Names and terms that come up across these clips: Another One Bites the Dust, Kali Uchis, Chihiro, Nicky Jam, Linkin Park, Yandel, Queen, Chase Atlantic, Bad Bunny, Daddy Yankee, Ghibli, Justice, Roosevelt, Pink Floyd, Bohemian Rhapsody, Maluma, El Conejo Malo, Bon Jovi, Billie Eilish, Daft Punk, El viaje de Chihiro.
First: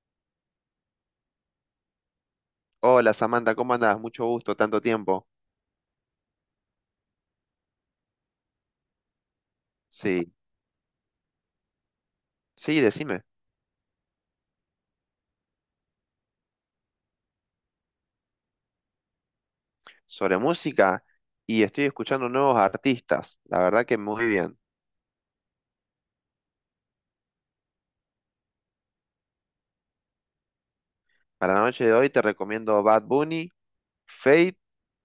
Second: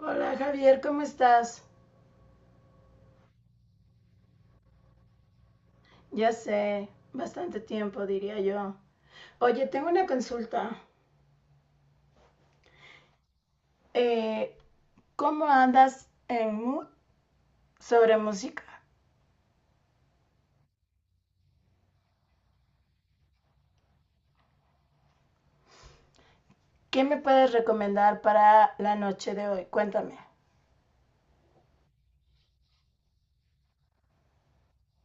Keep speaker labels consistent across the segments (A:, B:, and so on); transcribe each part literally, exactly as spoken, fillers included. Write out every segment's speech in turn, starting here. A: Hola Javier, ¿cómo estás?
B: Hola Samantha, ¿cómo andás? Mucho gusto, tanto tiempo.
A: Ya sé, bastante tiempo diría yo. Oye, tengo una
B: Sí,
A: consulta.
B: sí, decime.
A: Eh, ¿Cómo andas en mood sobre música?
B: Sobre música y estoy escuchando nuevos artistas, la verdad que muy bien.
A: ¿Qué me puedes recomendar para la noche de hoy? Cuéntame.
B: Para la noche de hoy te recomiendo Bad Bunny, Fate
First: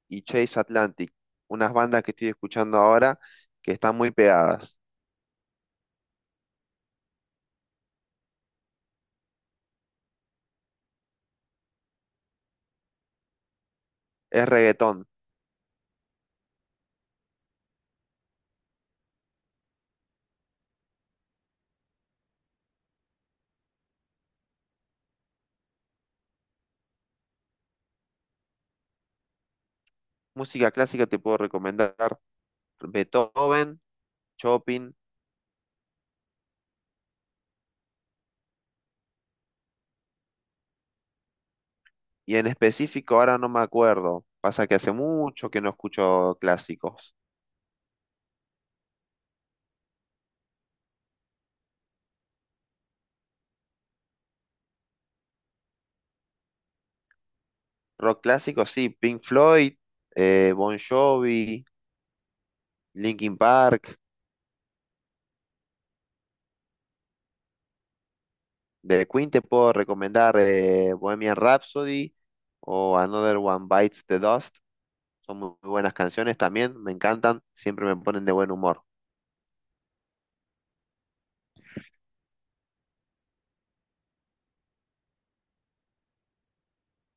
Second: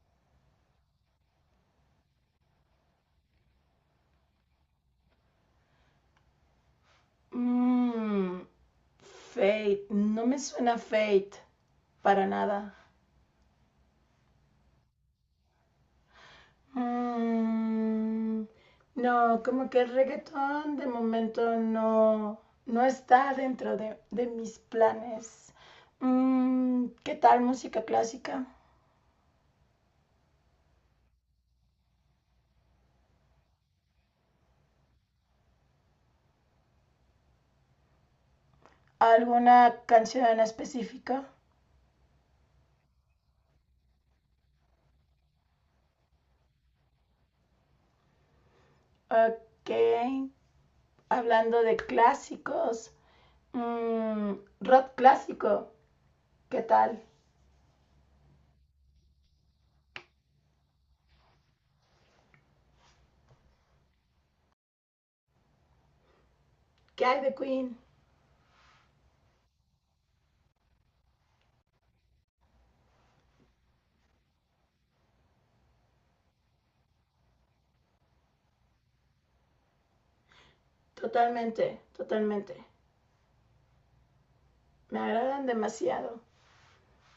B: y Chase Atlantic, unas bandas que estoy escuchando ahora que están muy pegadas.
A: Mmm, Fate, no me suena Fate para nada.
B: Es reggaetón.
A: Mm, no, como que el reggaetón de momento no, no está dentro de, de mis planes. Mm, ¿qué tal música clásica?
B: Música clásica te puedo recomendar Beethoven, Chopin
A: ¿Alguna canción en específico?
B: y en específico ahora no me acuerdo. Pasa que hace mucho que no escucho clásicos.
A: Ok, hablando de clásicos, mm, rock clásico, ¿qué tal?
B: Rock clásico, sí, Pink Floyd, eh, Bon Jovi, Linkin Park,
A: ¿Qué hay de Queen?
B: de Queen te puedo recomendar eh, Bohemian Rhapsody o Another One Bites the Dust. Son muy buenas canciones también, me encantan, siempre me ponen de buen humor.
A: Totalmente, totalmente. Me agradan demasiado.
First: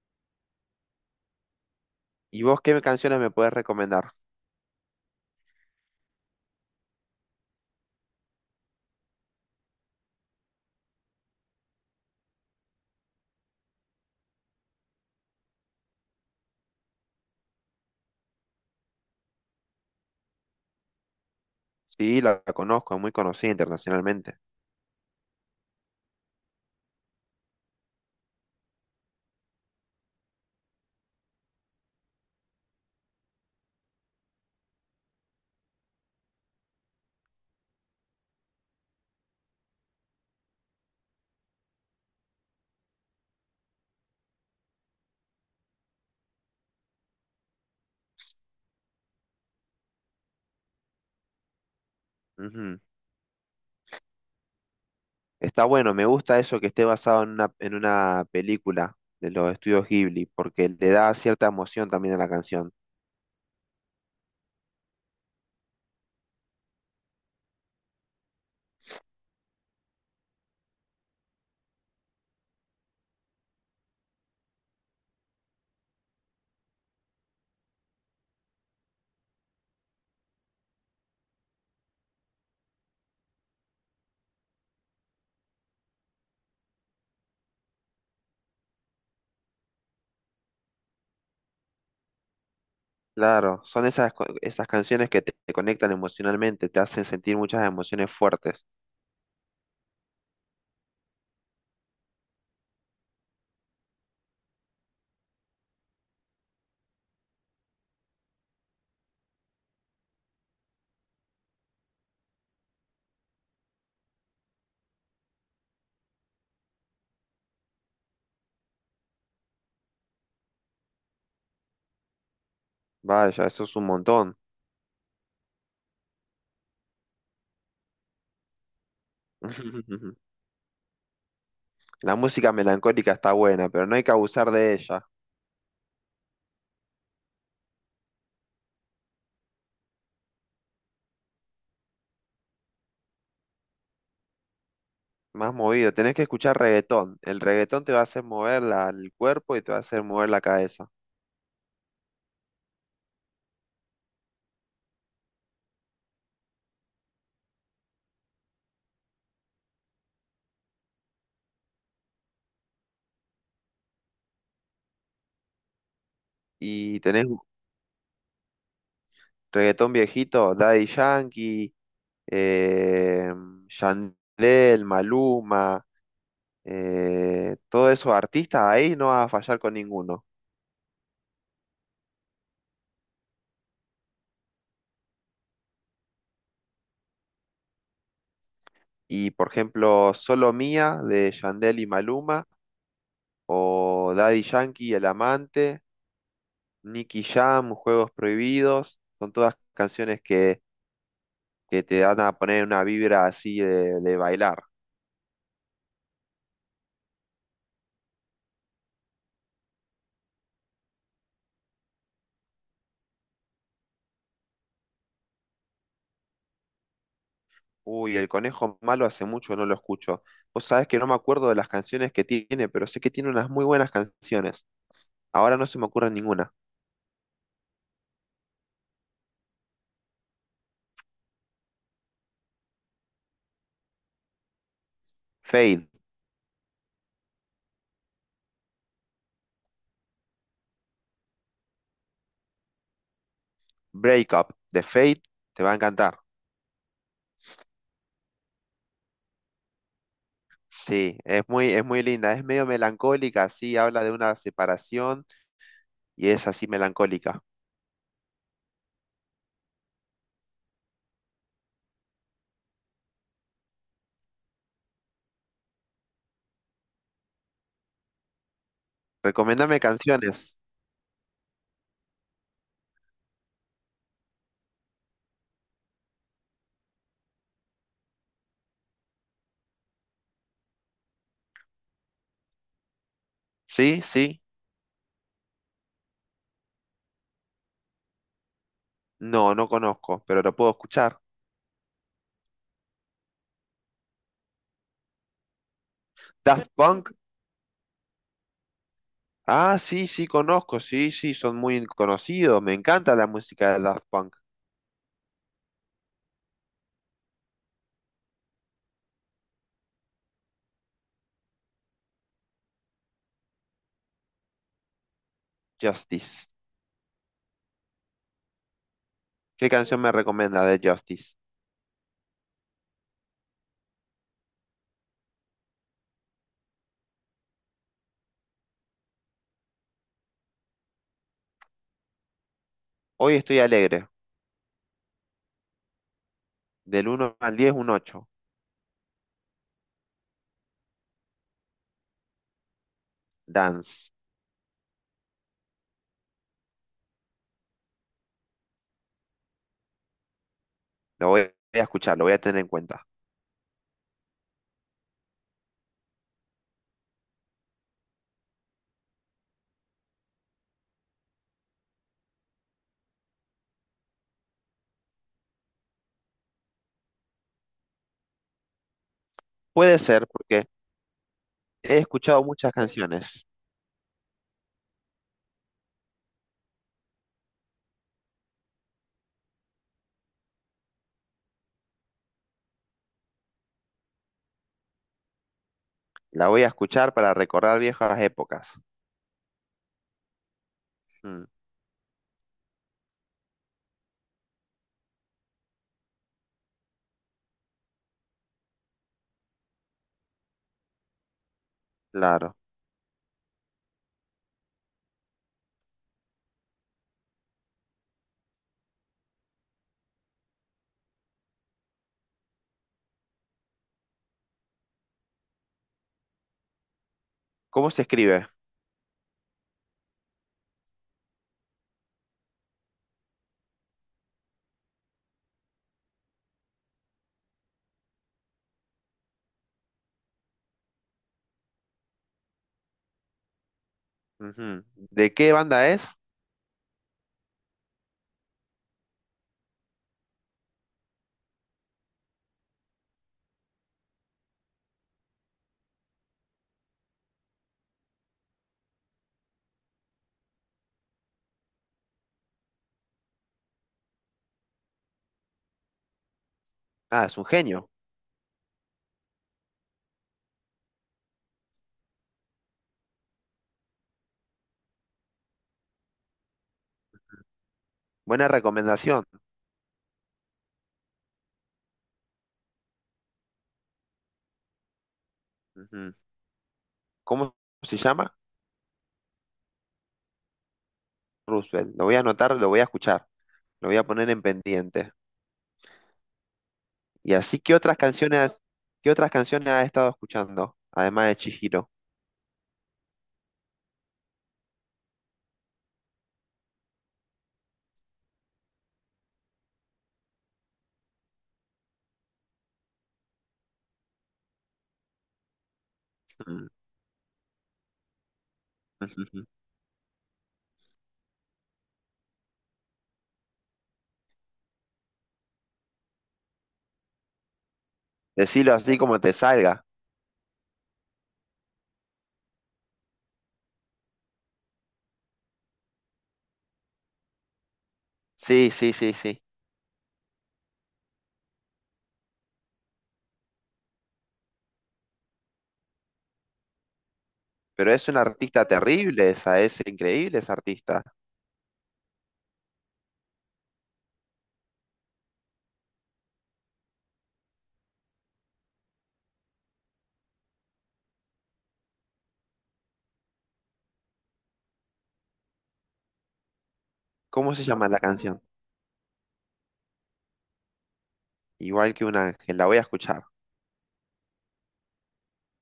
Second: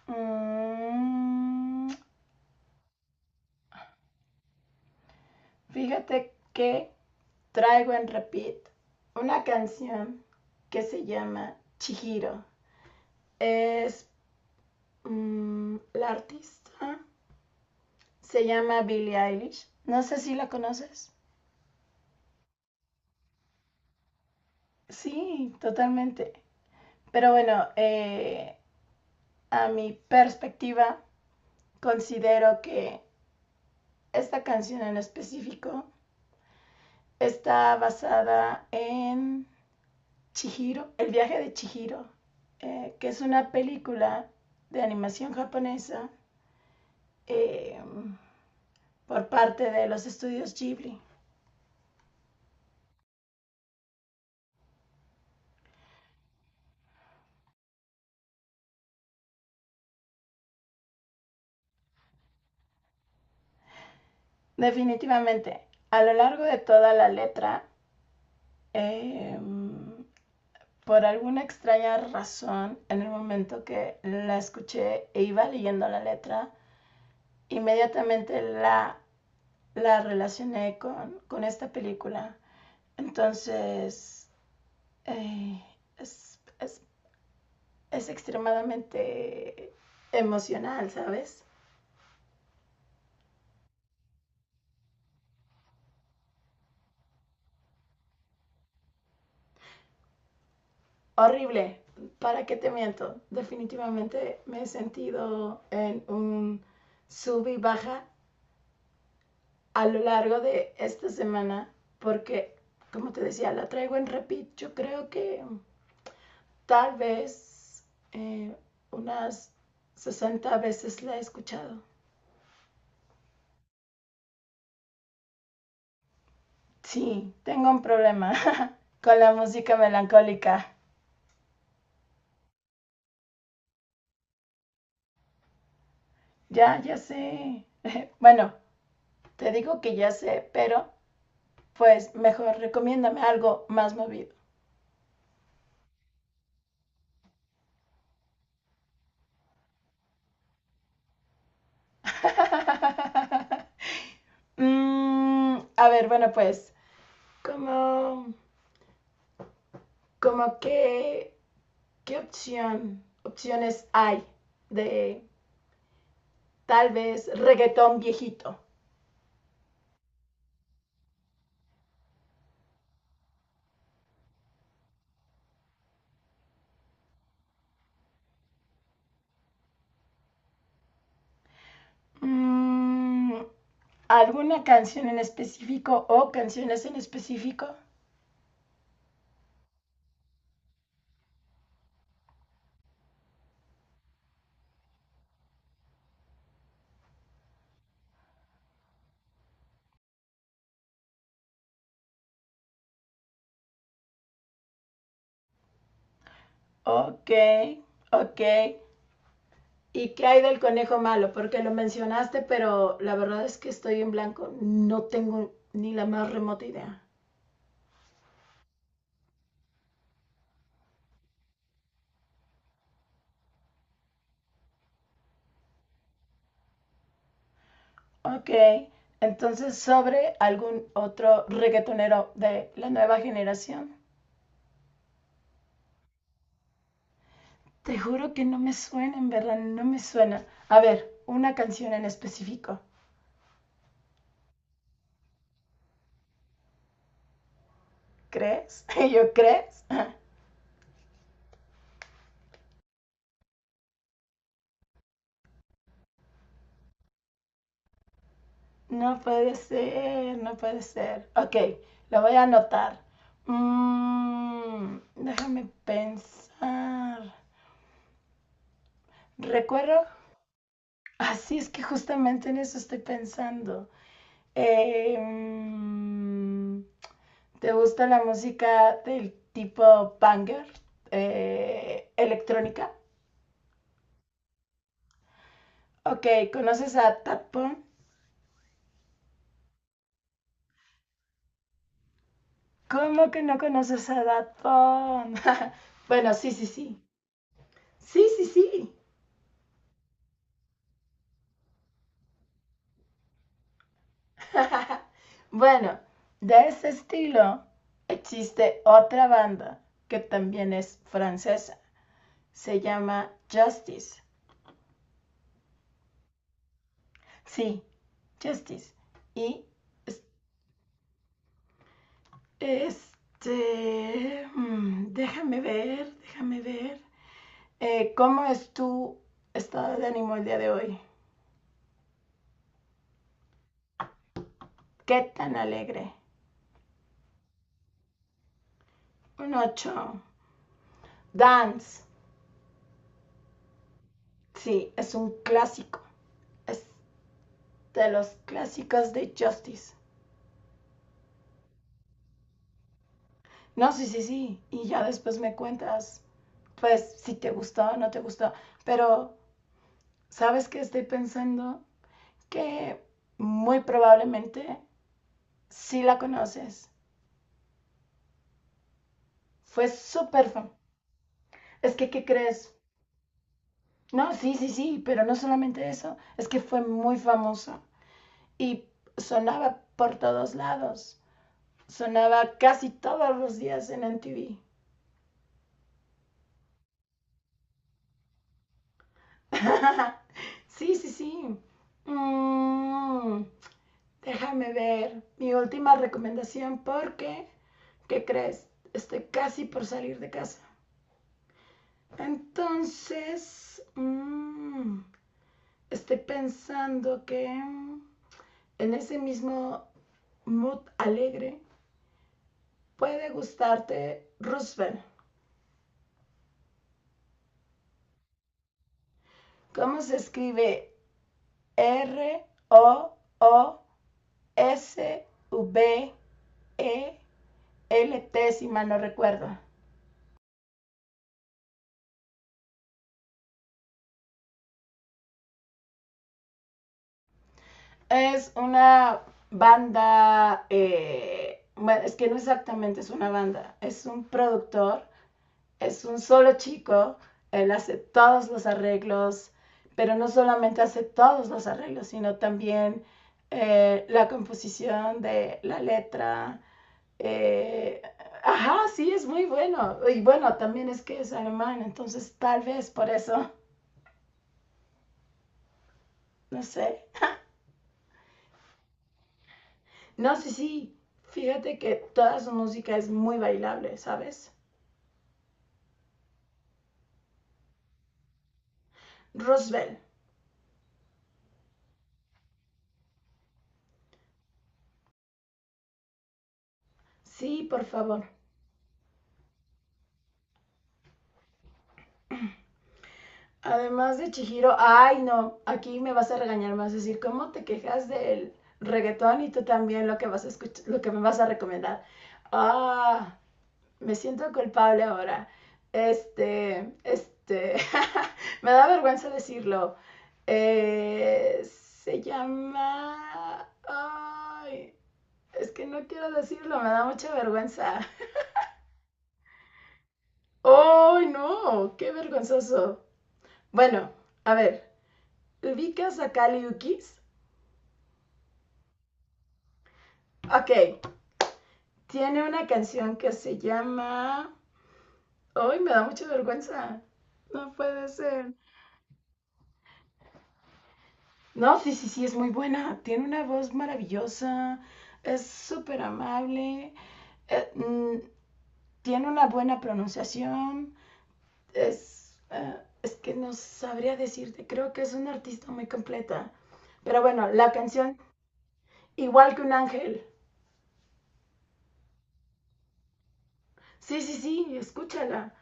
A: Mm,
B: ¿Y vos qué canciones me puedes recomendar?
A: Fíjate que traigo en repeat una canción que se llama Chihiro. Es, mm, la artista, se llama Billie Eilish. No sé si la conoces.
B: Sí, la, la conozco, es muy conocida internacionalmente.
A: Sí, totalmente. Pero bueno, eh, a mi perspectiva, considero que esta canción en específico está basada en Chihiro, El viaje de Chihiro, eh, que es una película de animación japonesa eh, por parte de los estudios Ghibli.
B: Ujú. Está bueno, me gusta eso que esté basado en una, en una película de los estudios Ghibli, porque le da cierta emoción también a la canción.
A: Definitivamente, a lo largo de toda la letra, eh, por alguna extraña razón, en el momento que la escuché e iba leyendo la letra, inmediatamente la, la relacioné con, con esta película. Entonces, eh, es, es, es extremadamente emocional, ¿sabes?
B: Claro, son esas, co- esas canciones que te, te conectan emocionalmente, te hacen sentir muchas emociones fuertes.
A: Horrible. ¿Para qué te miento? Definitivamente me he sentido en un sub y baja a lo largo de esta semana porque, como te decía, la traigo en repeat. Yo creo que tal vez eh, unas sesenta veces la he escuchado.
B: Vaya, eso es un montón.
A: Sí, tengo un problema con la música melancólica.
B: La música melancólica está buena, pero no hay que abusar de ella.
A: Ya, ya sé. Bueno, te digo que ya sé, pero pues mejor recomiéndame algo más movido.
B: Más movido, tenés que escuchar reggaetón. El reggaetón te va a hacer mover la- el cuerpo y te va a hacer mover la cabeza.
A: Mm, a ver, bueno, pues, como, como qué, qué opción, opciones hay de tal
B: Y tenés
A: vez reggaetón viejito.
B: reggaetón viejito, Daddy Yankee, eh, Yandel, Maluma, eh, todos esos artistas, ahí no vas a fallar con ninguno.
A: Mm, ¿Alguna canción en específico o canciones en específico?
B: Y por ejemplo, Solo Mía de Yandel y Maluma, o Daddy Yankee y El Amante, Nicky Jam, Juegos Prohibidos, son todas canciones que, que te dan a poner una vibra así de, de bailar.
A: Ok, ok. ¿Y qué hay del conejo malo? Porque lo mencionaste, pero la verdad es que estoy en blanco. No tengo ni la más remota idea.
B: Uy, El Conejo Malo hace mucho no lo escucho. Vos sabés que no me acuerdo de las canciones que tiene, pero sé que tiene unas muy buenas canciones. Ahora no se me ocurre ninguna.
A: Ok, entonces sobre algún otro reggaetonero de la nueva generación.
B: Fade,
A: Te juro que no me suena, en verdad, no me suena. A ver, una canción en específico.
B: Break Up, de Fade, te va a encantar.
A: ¿Crees? ¿Y yo crees?
B: Sí, es muy, es muy linda, es medio melancólica, sí, habla de una separación y es así melancólica.
A: No puede ser, no puede ser. Ok, lo voy a anotar. Mm, déjame pensar.
B: Recomiéndame
A: ¿Recuerdo?
B: canciones.
A: Así es que justamente en eso estoy pensando. Eh, mm, ¿Te gusta la música del tipo banger, eh, electrónica?
B: ¿Sí? ¿Sí?
A: Ok, ¿conoces a Daft Punk?
B: No, no conozco, pero lo puedo escuchar.
A: ¿Cómo que no conoces a Daft Punk? Bueno, sí, sí,
B: Daft
A: sí.
B: Punk.
A: Sí, sí, sí.
B: Ah, sí, sí, conozco. Sí, sí, son muy conocidos. Me encanta la música de Daft Punk.
A: Bueno, de ese estilo existe otra banda que también es francesa. Se llama Justice.
B: Justice.
A: Sí, Justice. Y
B: ¿Qué canción me recomienda de Justice?
A: este... mm, déjame ver, déjame ver. Eh, ¿Cómo es tu estado de ánimo el día de hoy?
B: Hoy estoy alegre.
A: ¿Qué tan alegre?
B: Del uno al diez, un ocho.
A: Un ocho. Dance.
B: Dance.
A: Sí, es un clásico. Es de los clásicos de Justice.
B: Lo voy voy a escuchar, lo voy a tener en cuenta.
A: No, sí, sí, sí. Y ya después me cuentas, pues, si te gustó o no te gustó. Pero, ¿sabes qué estoy pensando? Que muy probablemente sí la conoces. Fue
B: Puede ser
A: súper
B: porque
A: fan. Es
B: he
A: que, ¿qué
B: escuchado muchas
A: crees?
B: canciones.
A: No, sí, sí, sí, pero no solamente eso, es que fue muy famoso. Y sonaba por todos lados. Sonaba casi todos los días en M T V.
B: La voy a escuchar para recordar viejas épocas.
A: Sí, sí,
B: Mm,
A: sí. Mm, Déjame ver mi última recomendación porque, ¿qué crees? Estoy casi por salir de casa.
B: claro.
A: Entonces, mm, estoy pensando que en ese mismo mood alegre puede gustarte Roosevelt.
B: ¿Cómo se escribe?
A: ¿Cómo se escribe R O O S V E L T, si mal no recuerdo.
B: Ujú. ¿De qué banda es?
A: Es una banda, eh, bueno, es que no exactamente es una banda, es un productor, es un solo chico, él hace todos los arreglos, pero no solamente hace todos los arreglos, sino también eh, la composición de la letra.
B: Ah, es un genio.
A: Eh, ajá, sí, es muy bueno. Y bueno, también es que es alemán, entonces tal vez por eso, no sé.
B: Buena recomendación.
A: No, sí, sí, fíjate que toda su música es muy bailable, ¿sabes?
B: Ujú. ¿Cómo se llama?
A: Roosevelt,
B: Roosevelt. Lo voy a anotar, lo voy a escuchar. Lo voy a poner en pendiente. Y así,
A: sí,
B: ¿qué
A: por
B: otras
A: favor.
B: canciones, qué otras canciones has estado escuchando? Además de Chihiro.
A: Además de Chihiro, ay no, aquí me vas a regañar más, decir, ¿cómo te quejas del reggaetón y tú también lo que vas a escuchar, lo que me vas a recomendar? Ah, me siento culpable ahora.
B: Mm,
A: Este, este, Me da
B: ujú.
A: vergüenza
B: Ujú.
A: decirlo. Eh, se llama... Ay, es que no quiero decirlo, me da mucha vergüenza.
B: Decilo así como te salga.
A: ¡Ay, no! ¡Qué vergonzoso! Bueno, a ver, ¿ubicas a Kali Uchis?
B: Sí, sí, sí, sí.
A: Ok, tiene una canción que se llama... ¡Ay, me da mucha vergüenza! No
B: Pero es
A: puede
B: una
A: ser.
B: artista terrible esa, es increíble esa artista.
A: No, sí, sí, sí, es muy buena. Tiene una voz maravillosa, es súper amable, eh, mm, tiene una buena pronunciación, es, eh, es que no sabría decirte, creo que es una artista muy completa. Pero bueno,
B: ¿Cómo se
A: la
B: llama la
A: canción,
B: canción?
A: igual que un ángel,
B: Igual que un ángel, la voy a escuchar.
A: sí, sí, sí, escúchala.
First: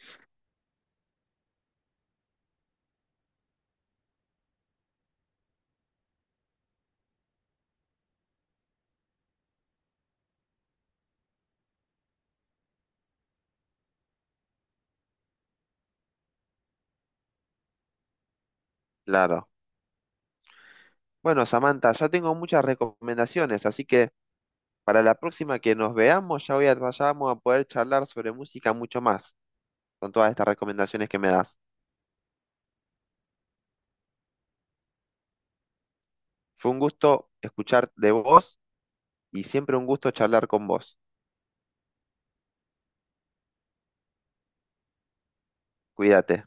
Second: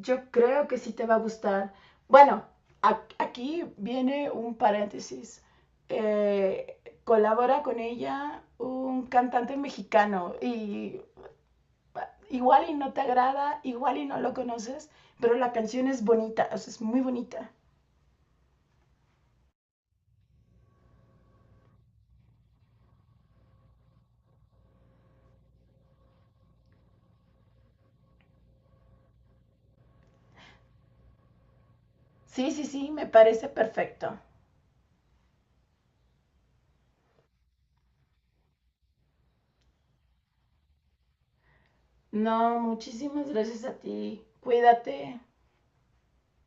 A: Yo creo que sí te va a gustar. Bueno, a- aquí viene un paréntesis. Eh, Colabora con ella un cantante mexicano y ah, igual y no te agrada, igual y no lo conoces, pero la canción es bonita, o sea, es muy bonita.
B: Claro. Bueno, Samantha, ya tengo muchas recomendaciones, así que para la próxima que nos veamos, ya voy a, ya vamos a poder charlar sobre música mucho más, con todas estas recomendaciones que me das.
A: Sí, sí, sí, me parece perfecto.
B: Fue un gusto escuchar de vos y siempre un gusto charlar con vos.
A: No, muchísimas gracias a ti. Cuídate.
B: Cuídate.